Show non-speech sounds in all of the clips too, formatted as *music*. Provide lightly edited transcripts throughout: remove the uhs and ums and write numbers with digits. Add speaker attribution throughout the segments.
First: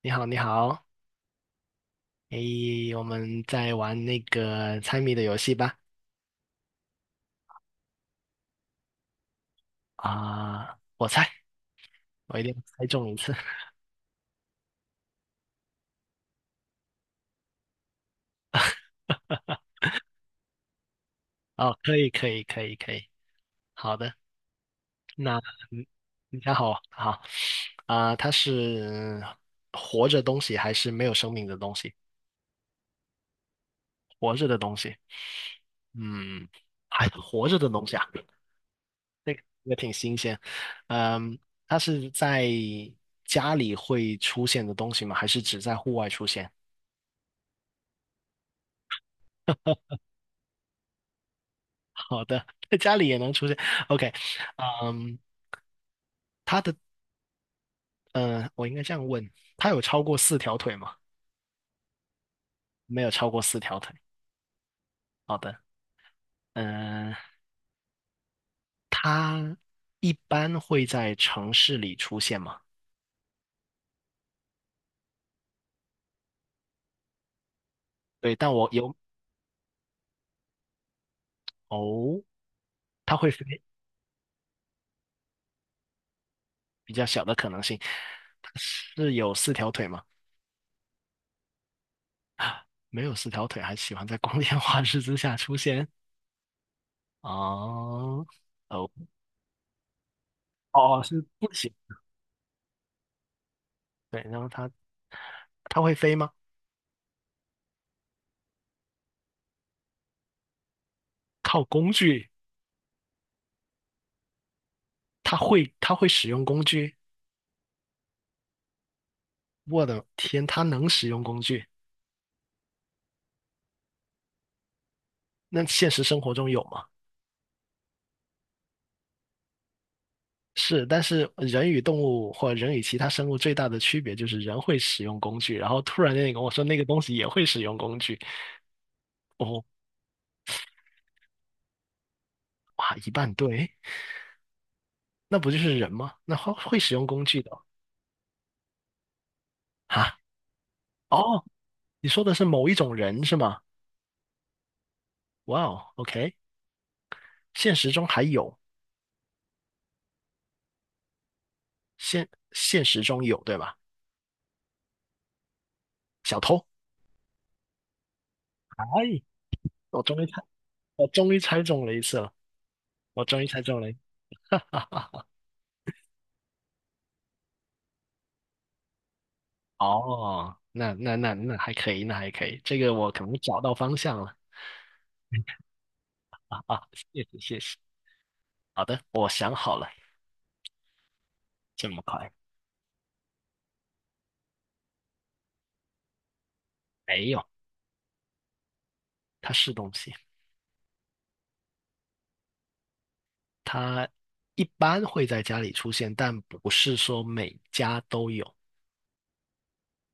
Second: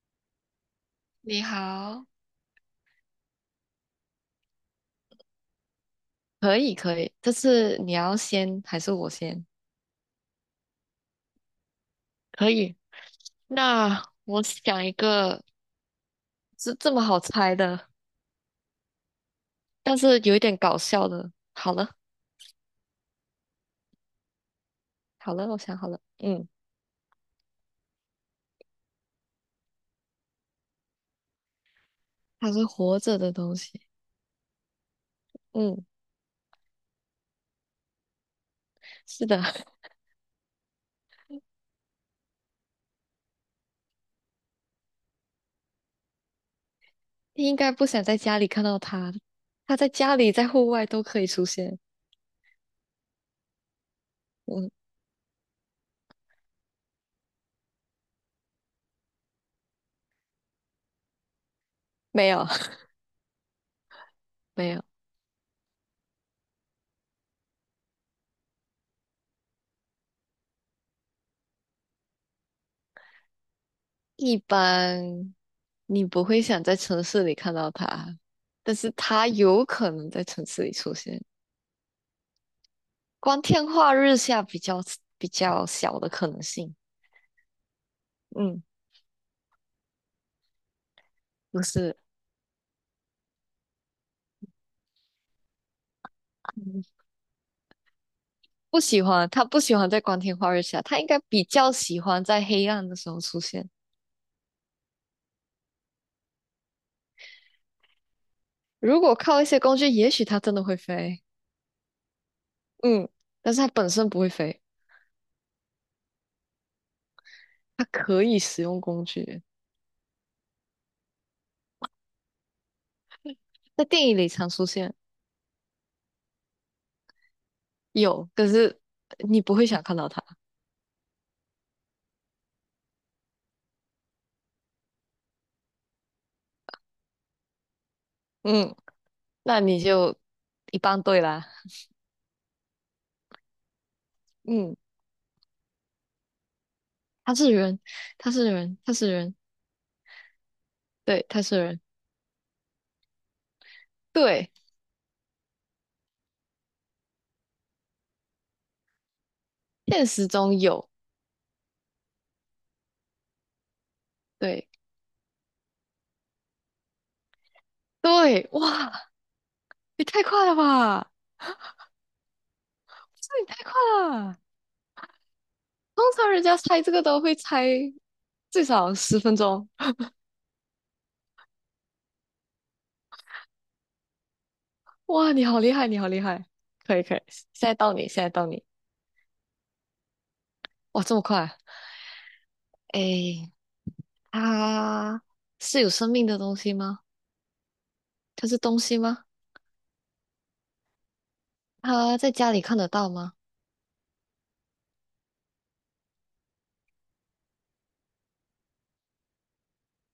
Speaker 1: 你好，你好，
Speaker 2: 你好，
Speaker 1: 诶，我们在玩那个猜谜的游戏吧。
Speaker 2: 可以，可以，这次你要先还是我先？
Speaker 1: 我猜，我一
Speaker 2: 可
Speaker 1: 定要
Speaker 2: 以。
Speaker 1: 猜中一次。
Speaker 2: 那我想一个，是这么好猜的，
Speaker 1: *laughs*
Speaker 2: 但是有一点搞笑的。好
Speaker 1: 哦，
Speaker 2: 了，
Speaker 1: 可以，可以，可以，可以。好的，
Speaker 2: 好
Speaker 1: 那
Speaker 2: 了，我想
Speaker 1: 嗯
Speaker 2: 好了，
Speaker 1: 你
Speaker 2: 嗯，
Speaker 1: 想好，好它是活着东西还是没有生命的东西？
Speaker 2: 它是活着的东西，
Speaker 1: 活着的东西，
Speaker 2: 嗯，
Speaker 1: 嗯，还活着的东西啊，
Speaker 2: 是的，
Speaker 1: 也
Speaker 2: *laughs*
Speaker 1: 挺新鲜。嗯，它是在家里会出现的东西吗？还是只在户外出现？
Speaker 2: 你应该不想在家里看到它，它在家里、在户外都可以出现。
Speaker 1: 好的，在家里也能出现。OK，
Speaker 2: 嗯，
Speaker 1: 嗯，它的，我应该这样问，它有超过四条腿吗？
Speaker 2: 没有，
Speaker 1: 没有超过四条腿。
Speaker 2: *laughs* 没有，
Speaker 1: 好的，嗯、它一般会在城市里出现吗？
Speaker 2: 一般你不会想在城市里看到它，
Speaker 1: 对，但我
Speaker 2: 但是
Speaker 1: 有，
Speaker 2: 它有可能在城市里出现。
Speaker 1: 哦，它会
Speaker 2: 光
Speaker 1: 飞，
Speaker 2: 天化日下比较小的可能性。
Speaker 1: 比较小的可能性。它
Speaker 2: 嗯，
Speaker 1: 是有四条腿吗？
Speaker 2: 不是，
Speaker 1: 没有四条腿，还喜欢在光天化日之下出现？
Speaker 2: 嗯
Speaker 1: 哦，
Speaker 2: 不
Speaker 1: 哦，
Speaker 2: 喜欢，他不喜欢在光天化日下，他
Speaker 1: 哦，
Speaker 2: 应该
Speaker 1: 是
Speaker 2: 比
Speaker 1: 不
Speaker 2: 较
Speaker 1: 行。
Speaker 2: 喜欢在黑暗的时候出现。
Speaker 1: 对，然后它会飞吗？
Speaker 2: 如果靠一些工具，也许他真的会飞。
Speaker 1: 靠工具。
Speaker 2: 嗯，但是他本身不会飞，
Speaker 1: 他会使用工具，
Speaker 2: 他可以使用工具，
Speaker 1: 我的天，他能使用工具？
Speaker 2: 在电影里常出现，
Speaker 1: 那现实生活中有吗？
Speaker 2: 有，可是你不会想看到他。
Speaker 1: 是，但是人与动物或人与其他生物最大的区别就是人会使用工具，然后突然间你跟我说那个东西也会使用工具，
Speaker 2: 嗯，那
Speaker 1: 哦，
Speaker 2: 你就一般对啦。
Speaker 1: 哇，一半对，
Speaker 2: 嗯，
Speaker 1: 那不就是人吗？那会使用工
Speaker 2: 他
Speaker 1: 具的
Speaker 2: 是人，他是人，他是人，
Speaker 1: 哈？
Speaker 2: 对，他
Speaker 1: 哦，
Speaker 2: 是人，
Speaker 1: 你说的是某一种人是吗？
Speaker 2: 对，
Speaker 1: 哇哦，OK，现实中还有，
Speaker 2: 现实中有。
Speaker 1: 现现实中有对吧？
Speaker 2: 对
Speaker 1: 小偷，
Speaker 2: 对，哇，
Speaker 1: 哎，我
Speaker 2: 也
Speaker 1: 终
Speaker 2: 太
Speaker 1: 于猜，
Speaker 2: 快了
Speaker 1: 我
Speaker 2: 吧！
Speaker 1: 终于猜中了一次了，我
Speaker 2: 这
Speaker 1: 终
Speaker 2: 也
Speaker 1: 于
Speaker 2: 太
Speaker 1: 猜
Speaker 2: 快
Speaker 1: 中了。
Speaker 2: 了。通常人家猜这个都会猜最少10分钟。
Speaker 1: 哦，那还可以，那还可以，这个我可能找到方向了
Speaker 2: 哇，你好厉害，你好厉害！
Speaker 1: 啊！
Speaker 2: 可以
Speaker 1: 谢
Speaker 2: 可以，
Speaker 1: 谢
Speaker 2: 现
Speaker 1: 谢
Speaker 2: 在
Speaker 1: 谢，
Speaker 2: 到你，现在到你。
Speaker 1: 好的，我想好了，
Speaker 2: 哇，这么快啊！
Speaker 1: 这么快？
Speaker 2: 诶，它是有生命的东西吗？
Speaker 1: 没有，
Speaker 2: 它是东西吗？
Speaker 1: 它是东西，
Speaker 2: 它在家里看得到吗？
Speaker 1: 它一般会在家里出现，但不是说每家都有。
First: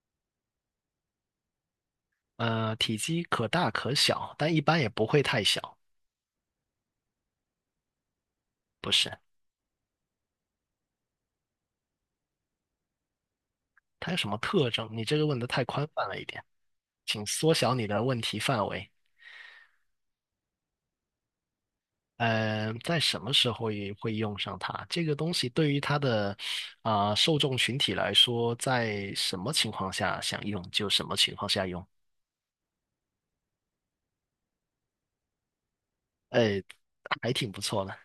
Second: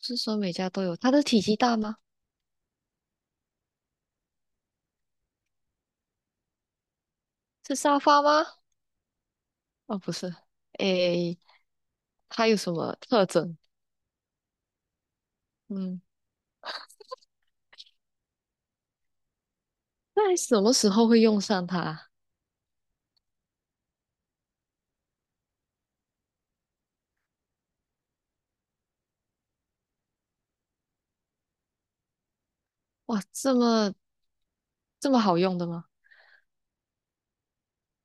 Speaker 2: 是说每家都有？它的体积大吗？
Speaker 1: 体积可大可小，但一般也不会太小。
Speaker 2: 是沙发吗？
Speaker 1: 不是，
Speaker 2: 哦，不是。诶，它有什么特征？
Speaker 1: 它有什么特征？你这个问的太宽
Speaker 2: 嗯，
Speaker 1: 泛了一点，请缩小你的问题范围。
Speaker 2: 在什么时候会用上它？
Speaker 1: 在什么时候也会用上它？这个东西对于它的受众群体来说，在什么情况下想用就什么情况下用，
Speaker 2: 哇，这么好用的吗？
Speaker 1: 呃，还挺不错的，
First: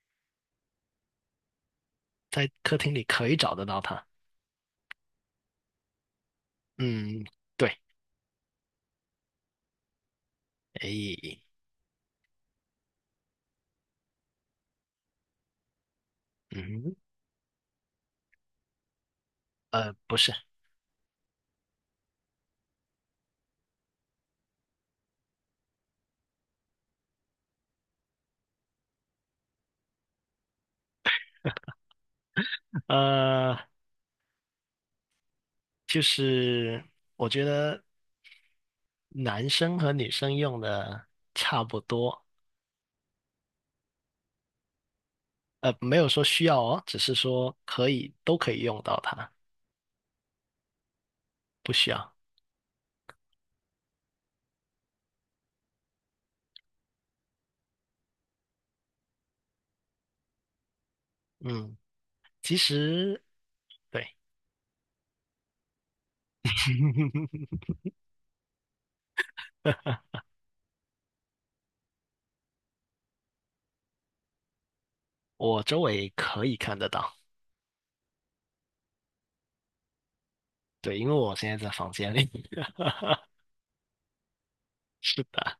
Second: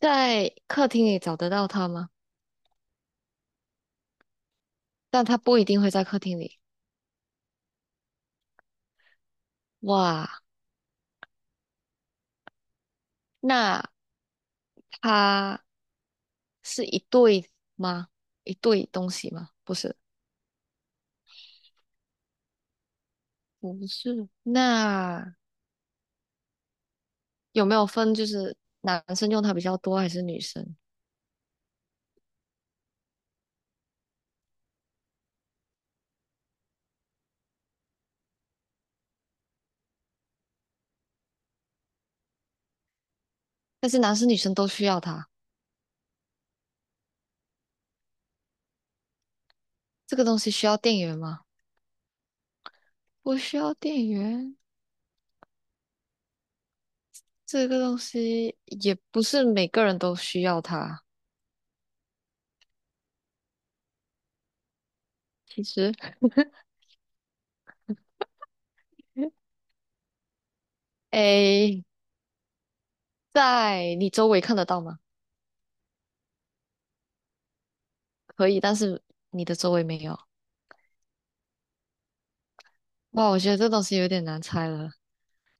Speaker 2: 在客厅里找得到它吗？
Speaker 1: 在客厅里可以找得到它。
Speaker 2: 但它不一定会在客厅里。
Speaker 1: 嗯，对，
Speaker 2: 哇，
Speaker 1: 哎，
Speaker 2: 那它是
Speaker 1: 嗯，
Speaker 2: 一对吗？一对东西吗？不是，
Speaker 1: 不是，
Speaker 2: 不是，那有没有分就是男生用它比较多还是女生？
Speaker 1: 呃，就是我觉得男生和女生用的差不多，
Speaker 2: 但是男生女生都需要它。
Speaker 1: 没有说需要哦，只是说可以，都可以用到它，
Speaker 2: 这个东西需要电源吗？
Speaker 1: 不需要。
Speaker 2: 不需要电源。这个东西也不是每个人都需要它。
Speaker 1: 嗯。其实对，
Speaker 2: 其实
Speaker 1: *laughs*
Speaker 2: *laughs* 诶，在你周围看得到吗？
Speaker 1: 我周围可以看得到，
Speaker 2: 可以，但是你的周围没有。
Speaker 1: 对，因为我现在在房间里。*laughs*
Speaker 2: 哇，我觉得这东西有点难猜了。
Speaker 1: 是的，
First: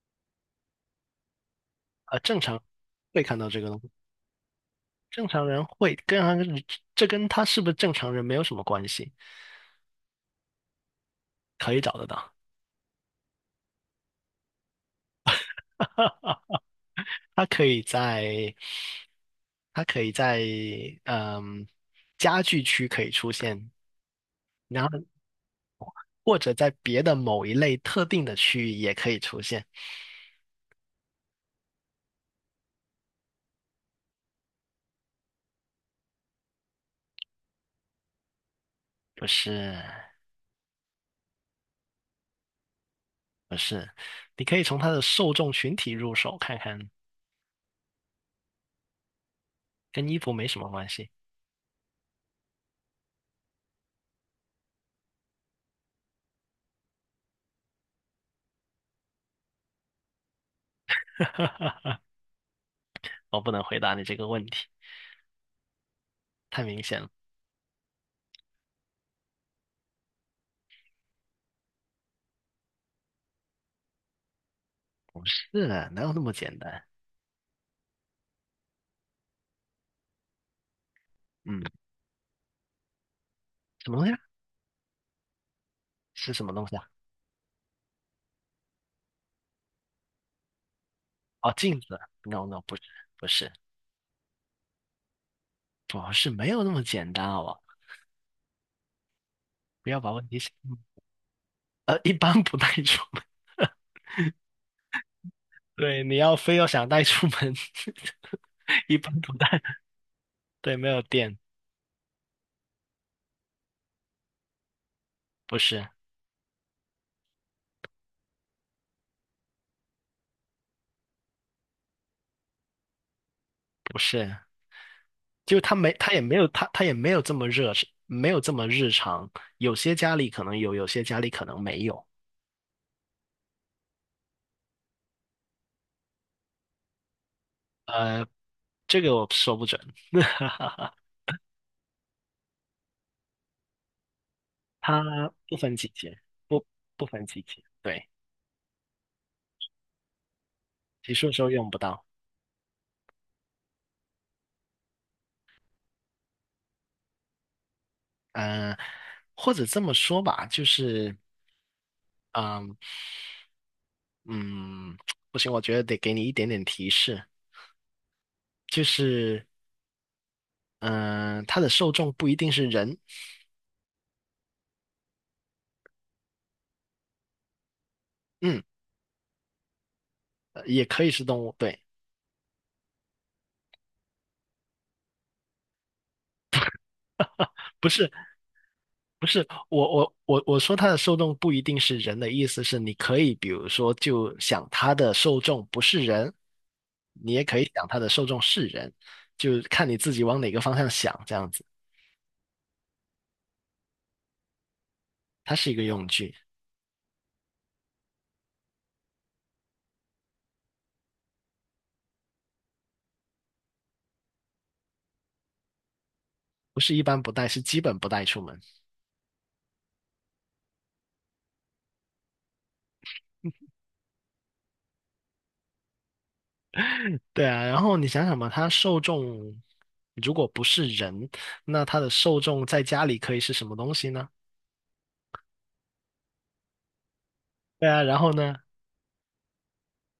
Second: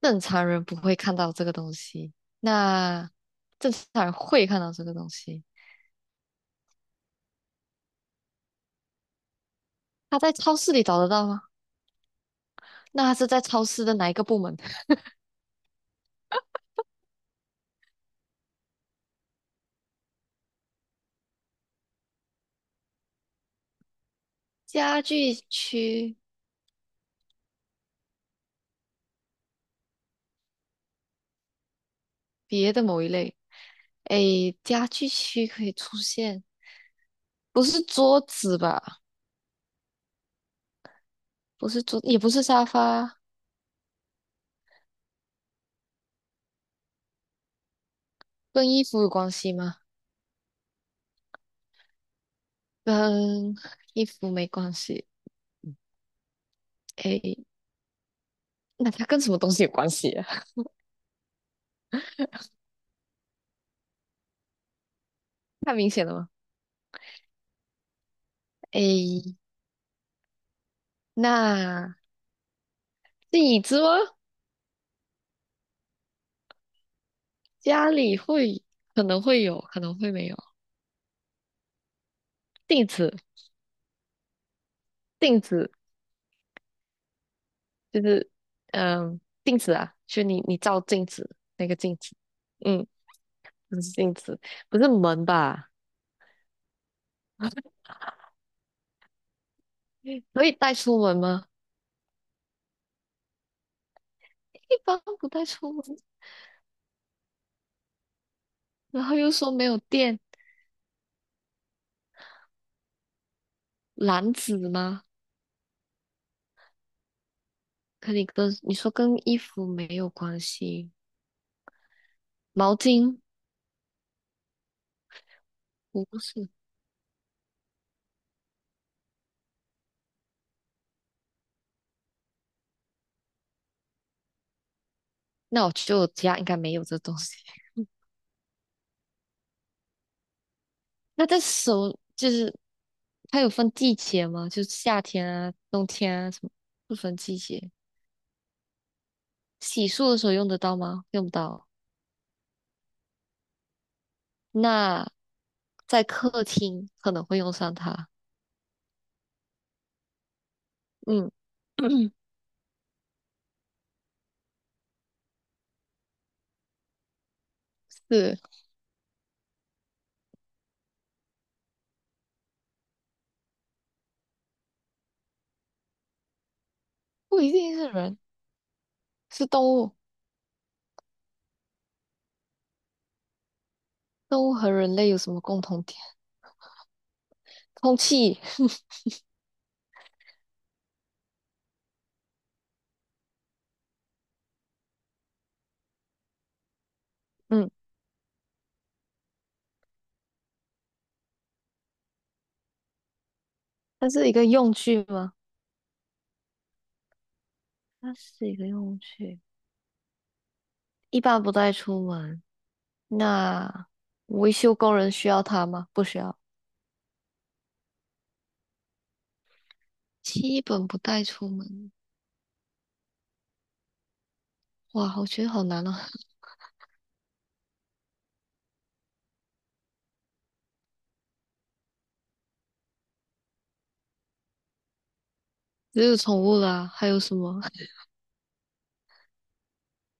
Speaker 2: 正常人不会看到这个东西，
Speaker 1: 啊，正常
Speaker 2: 那
Speaker 1: 会看到这个
Speaker 2: 正
Speaker 1: 东西，
Speaker 2: 常人会看到这个东
Speaker 1: 正
Speaker 2: 西。
Speaker 1: 常人会跟他这跟他是不是正常人没有什么关系，
Speaker 2: 他在超市里找得到吗？
Speaker 1: 可以找得到。
Speaker 2: 那他是在超市的哪一个部门？*laughs*
Speaker 1: *laughs* 他可以在，他可以在，嗯，家具区可以出现，然后
Speaker 2: 家具区
Speaker 1: 或者在别的某一类特定的区域也可以出现，
Speaker 2: 别的某一类？诶，家具区可以出现，不是桌子吧？
Speaker 1: 就是
Speaker 2: 不是桌，也不是沙发，
Speaker 1: 不是，你可以从它的受众群体入手看看，
Speaker 2: 跟衣服有关系吗？
Speaker 1: 跟衣服没什么关系。
Speaker 2: 跟衣服没关系。诶，那它跟什么东西有关系啊？*laughs*
Speaker 1: 我不能回答你这个问题，
Speaker 2: 太明显了吗？
Speaker 1: 太明显了。
Speaker 2: 诶，那椅子吗？
Speaker 1: 不是，哪有那么简单？
Speaker 2: 家里会可能会有，可能会没有。
Speaker 1: 嗯，
Speaker 2: 镜子，
Speaker 1: 什么东西啊？
Speaker 2: 镜子
Speaker 1: 是什么东西啊？
Speaker 2: 就是嗯，镜子啊，就你照镜子
Speaker 1: 哦，
Speaker 2: 那个
Speaker 1: 镜
Speaker 2: 镜
Speaker 1: 子。
Speaker 2: 子，
Speaker 1: No no，不是，
Speaker 2: 嗯，
Speaker 1: 不是，
Speaker 2: 不是镜子，不是门吧？
Speaker 1: 不是，没有那么简单，好不好，不要把问题
Speaker 2: 可
Speaker 1: 想，
Speaker 2: 以带出门吗？
Speaker 1: 一般不带出门。*laughs*
Speaker 2: 一般不带出门。
Speaker 1: 对，你要非要想带出门，*laughs* 一
Speaker 2: 然后
Speaker 1: 般
Speaker 2: 又
Speaker 1: 不
Speaker 2: 说
Speaker 1: 带。
Speaker 2: 没有电，
Speaker 1: 对，没有电，
Speaker 2: 篮子吗？
Speaker 1: 不是，
Speaker 2: 可你跟你说跟衣服没有关系，毛巾
Speaker 1: 不是，就他没，他
Speaker 2: 不
Speaker 1: 也没有，
Speaker 2: 是。
Speaker 1: 他也没有这么热，没有这么日常。有些家里可能有，有些家里可能没有。
Speaker 2: 那我就家应该没有这东西。*laughs*
Speaker 1: 呃，这个我说不准，
Speaker 2: 那这手就是它有分季节吗？就是夏天
Speaker 1: 它
Speaker 2: 啊、
Speaker 1: 不分
Speaker 2: 冬
Speaker 1: 季节，
Speaker 2: 天啊什么，
Speaker 1: 不
Speaker 2: 不
Speaker 1: 不
Speaker 2: 分
Speaker 1: 分
Speaker 2: 季
Speaker 1: 季节。
Speaker 2: 节。
Speaker 1: 对，
Speaker 2: 洗漱的时候用得到吗？
Speaker 1: 洗
Speaker 2: 用
Speaker 1: 漱
Speaker 2: 不
Speaker 1: 的时候
Speaker 2: 到。
Speaker 1: 用不到。
Speaker 2: 那在客厅可能会用上它。
Speaker 1: 呃，或者这么说吧，就是，
Speaker 2: 嗯，*coughs*
Speaker 1: 嗯嗯，不行，我觉得得给你一点点提示，
Speaker 2: *clears throat* 是，
Speaker 1: 就是，嗯、它的受众不一定是人，
Speaker 2: 不一定是人，
Speaker 1: 嗯，
Speaker 2: 是动物。
Speaker 1: 也可以是动物，对，
Speaker 2: 动物和人类有什么共同点？
Speaker 1: 不
Speaker 2: 空
Speaker 1: 是。
Speaker 2: 气。*laughs*
Speaker 1: 不是我说它的受众不一定是人的意思是，你可以比如说就想它的受众不是人，你也可以
Speaker 2: 嗯，
Speaker 1: 想它的受众是人，就看你自己往哪个方向想这样子。
Speaker 2: 它是一个用具吗？
Speaker 1: 它是一个用具，
Speaker 2: 它是一个用具，一般不带出门。那维修工人需要它吗？不需要，
Speaker 1: 不是一般不带，是基本不带出门。
Speaker 2: 基本不带出门。哇，我觉得好难哦。*laughs*
Speaker 1: 对啊，然后你想想嘛，它受众如果不是人，那它的受众在家里可以是什么东西呢？
Speaker 2: 只有宠物啦，还有什么？*laughs*
Speaker 1: 对啊，然后呢，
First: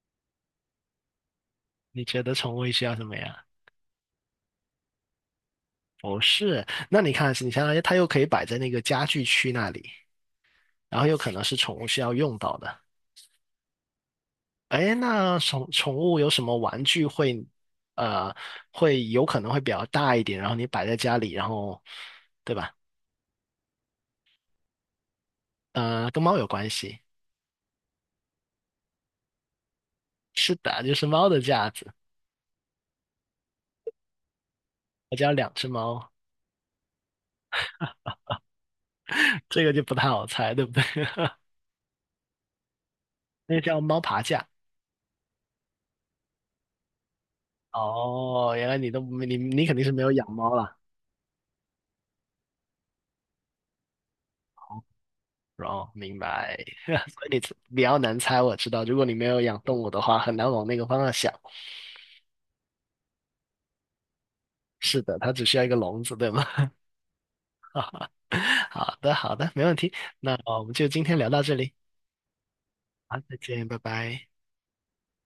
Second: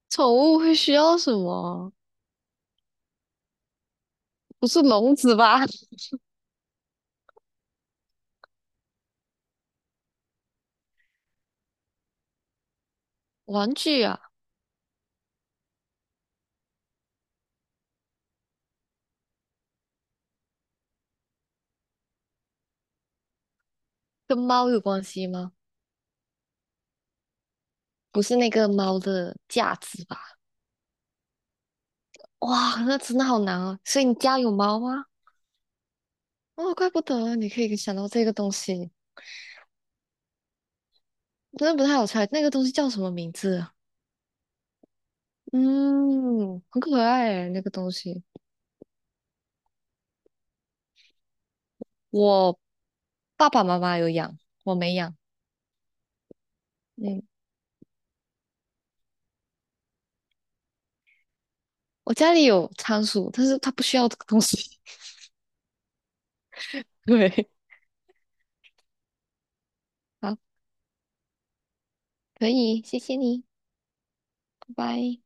Speaker 2: 宠物会需要什么？
Speaker 1: 你觉得宠物需要什么呀？
Speaker 2: 不是笼子吧？
Speaker 1: 不是，那你看，你想想，它又可以摆在那个家具区那里。然后有可能是宠物需要用到的。
Speaker 2: *laughs* 玩具啊，
Speaker 1: 哎，那宠物有什么玩具会，呃，会有可能会比较大一点，然后你摆在家里，然后，对吧？
Speaker 2: 跟猫有关系吗？
Speaker 1: 跟猫有关系。
Speaker 2: 不是那个猫的架子吧？
Speaker 1: 是的，就是猫的架子。
Speaker 2: 哇，那真的好难哦。所以你家有猫吗？
Speaker 1: 我家有两只猫，
Speaker 2: 哦，怪不得你可以想到这个东西，
Speaker 1: *laughs* 这个就不太好猜，对不对？*laughs*
Speaker 2: 真的不太好猜。那个东西叫什么名字
Speaker 1: 那
Speaker 2: 啊
Speaker 1: 叫猫爬架。
Speaker 2: 嗯，很可爱哎，那个东西。
Speaker 1: 哦，原来你都没你你肯定是没有养猫啦。
Speaker 2: 我爸爸妈妈有养，我没养。
Speaker 1: 哦，明白。*laughs* 所
Speaker 2: 嗯，
Speaker 1: 以你比较难猜，我知道。如果你没有养动物的话，很难往那个方向想。
Speaker 2: 我家里有仓鼠，但是它不需要这个东西。
Speaker 1: 是的，它只需要一个笼子，对吗？
Speaker 2: *laughs* 对，
Speaker 1: *laughs* 好的，好的，没问题。
Speaker 2: 好，
Speaker 1: 那我们就今天聊到这里，
Speaker 2: 可以，谢谢
Speaker 1: 好，再
Speaker 2: 你，
Speaker 1: 见，拜拜。
Speaker 2: 拜拜。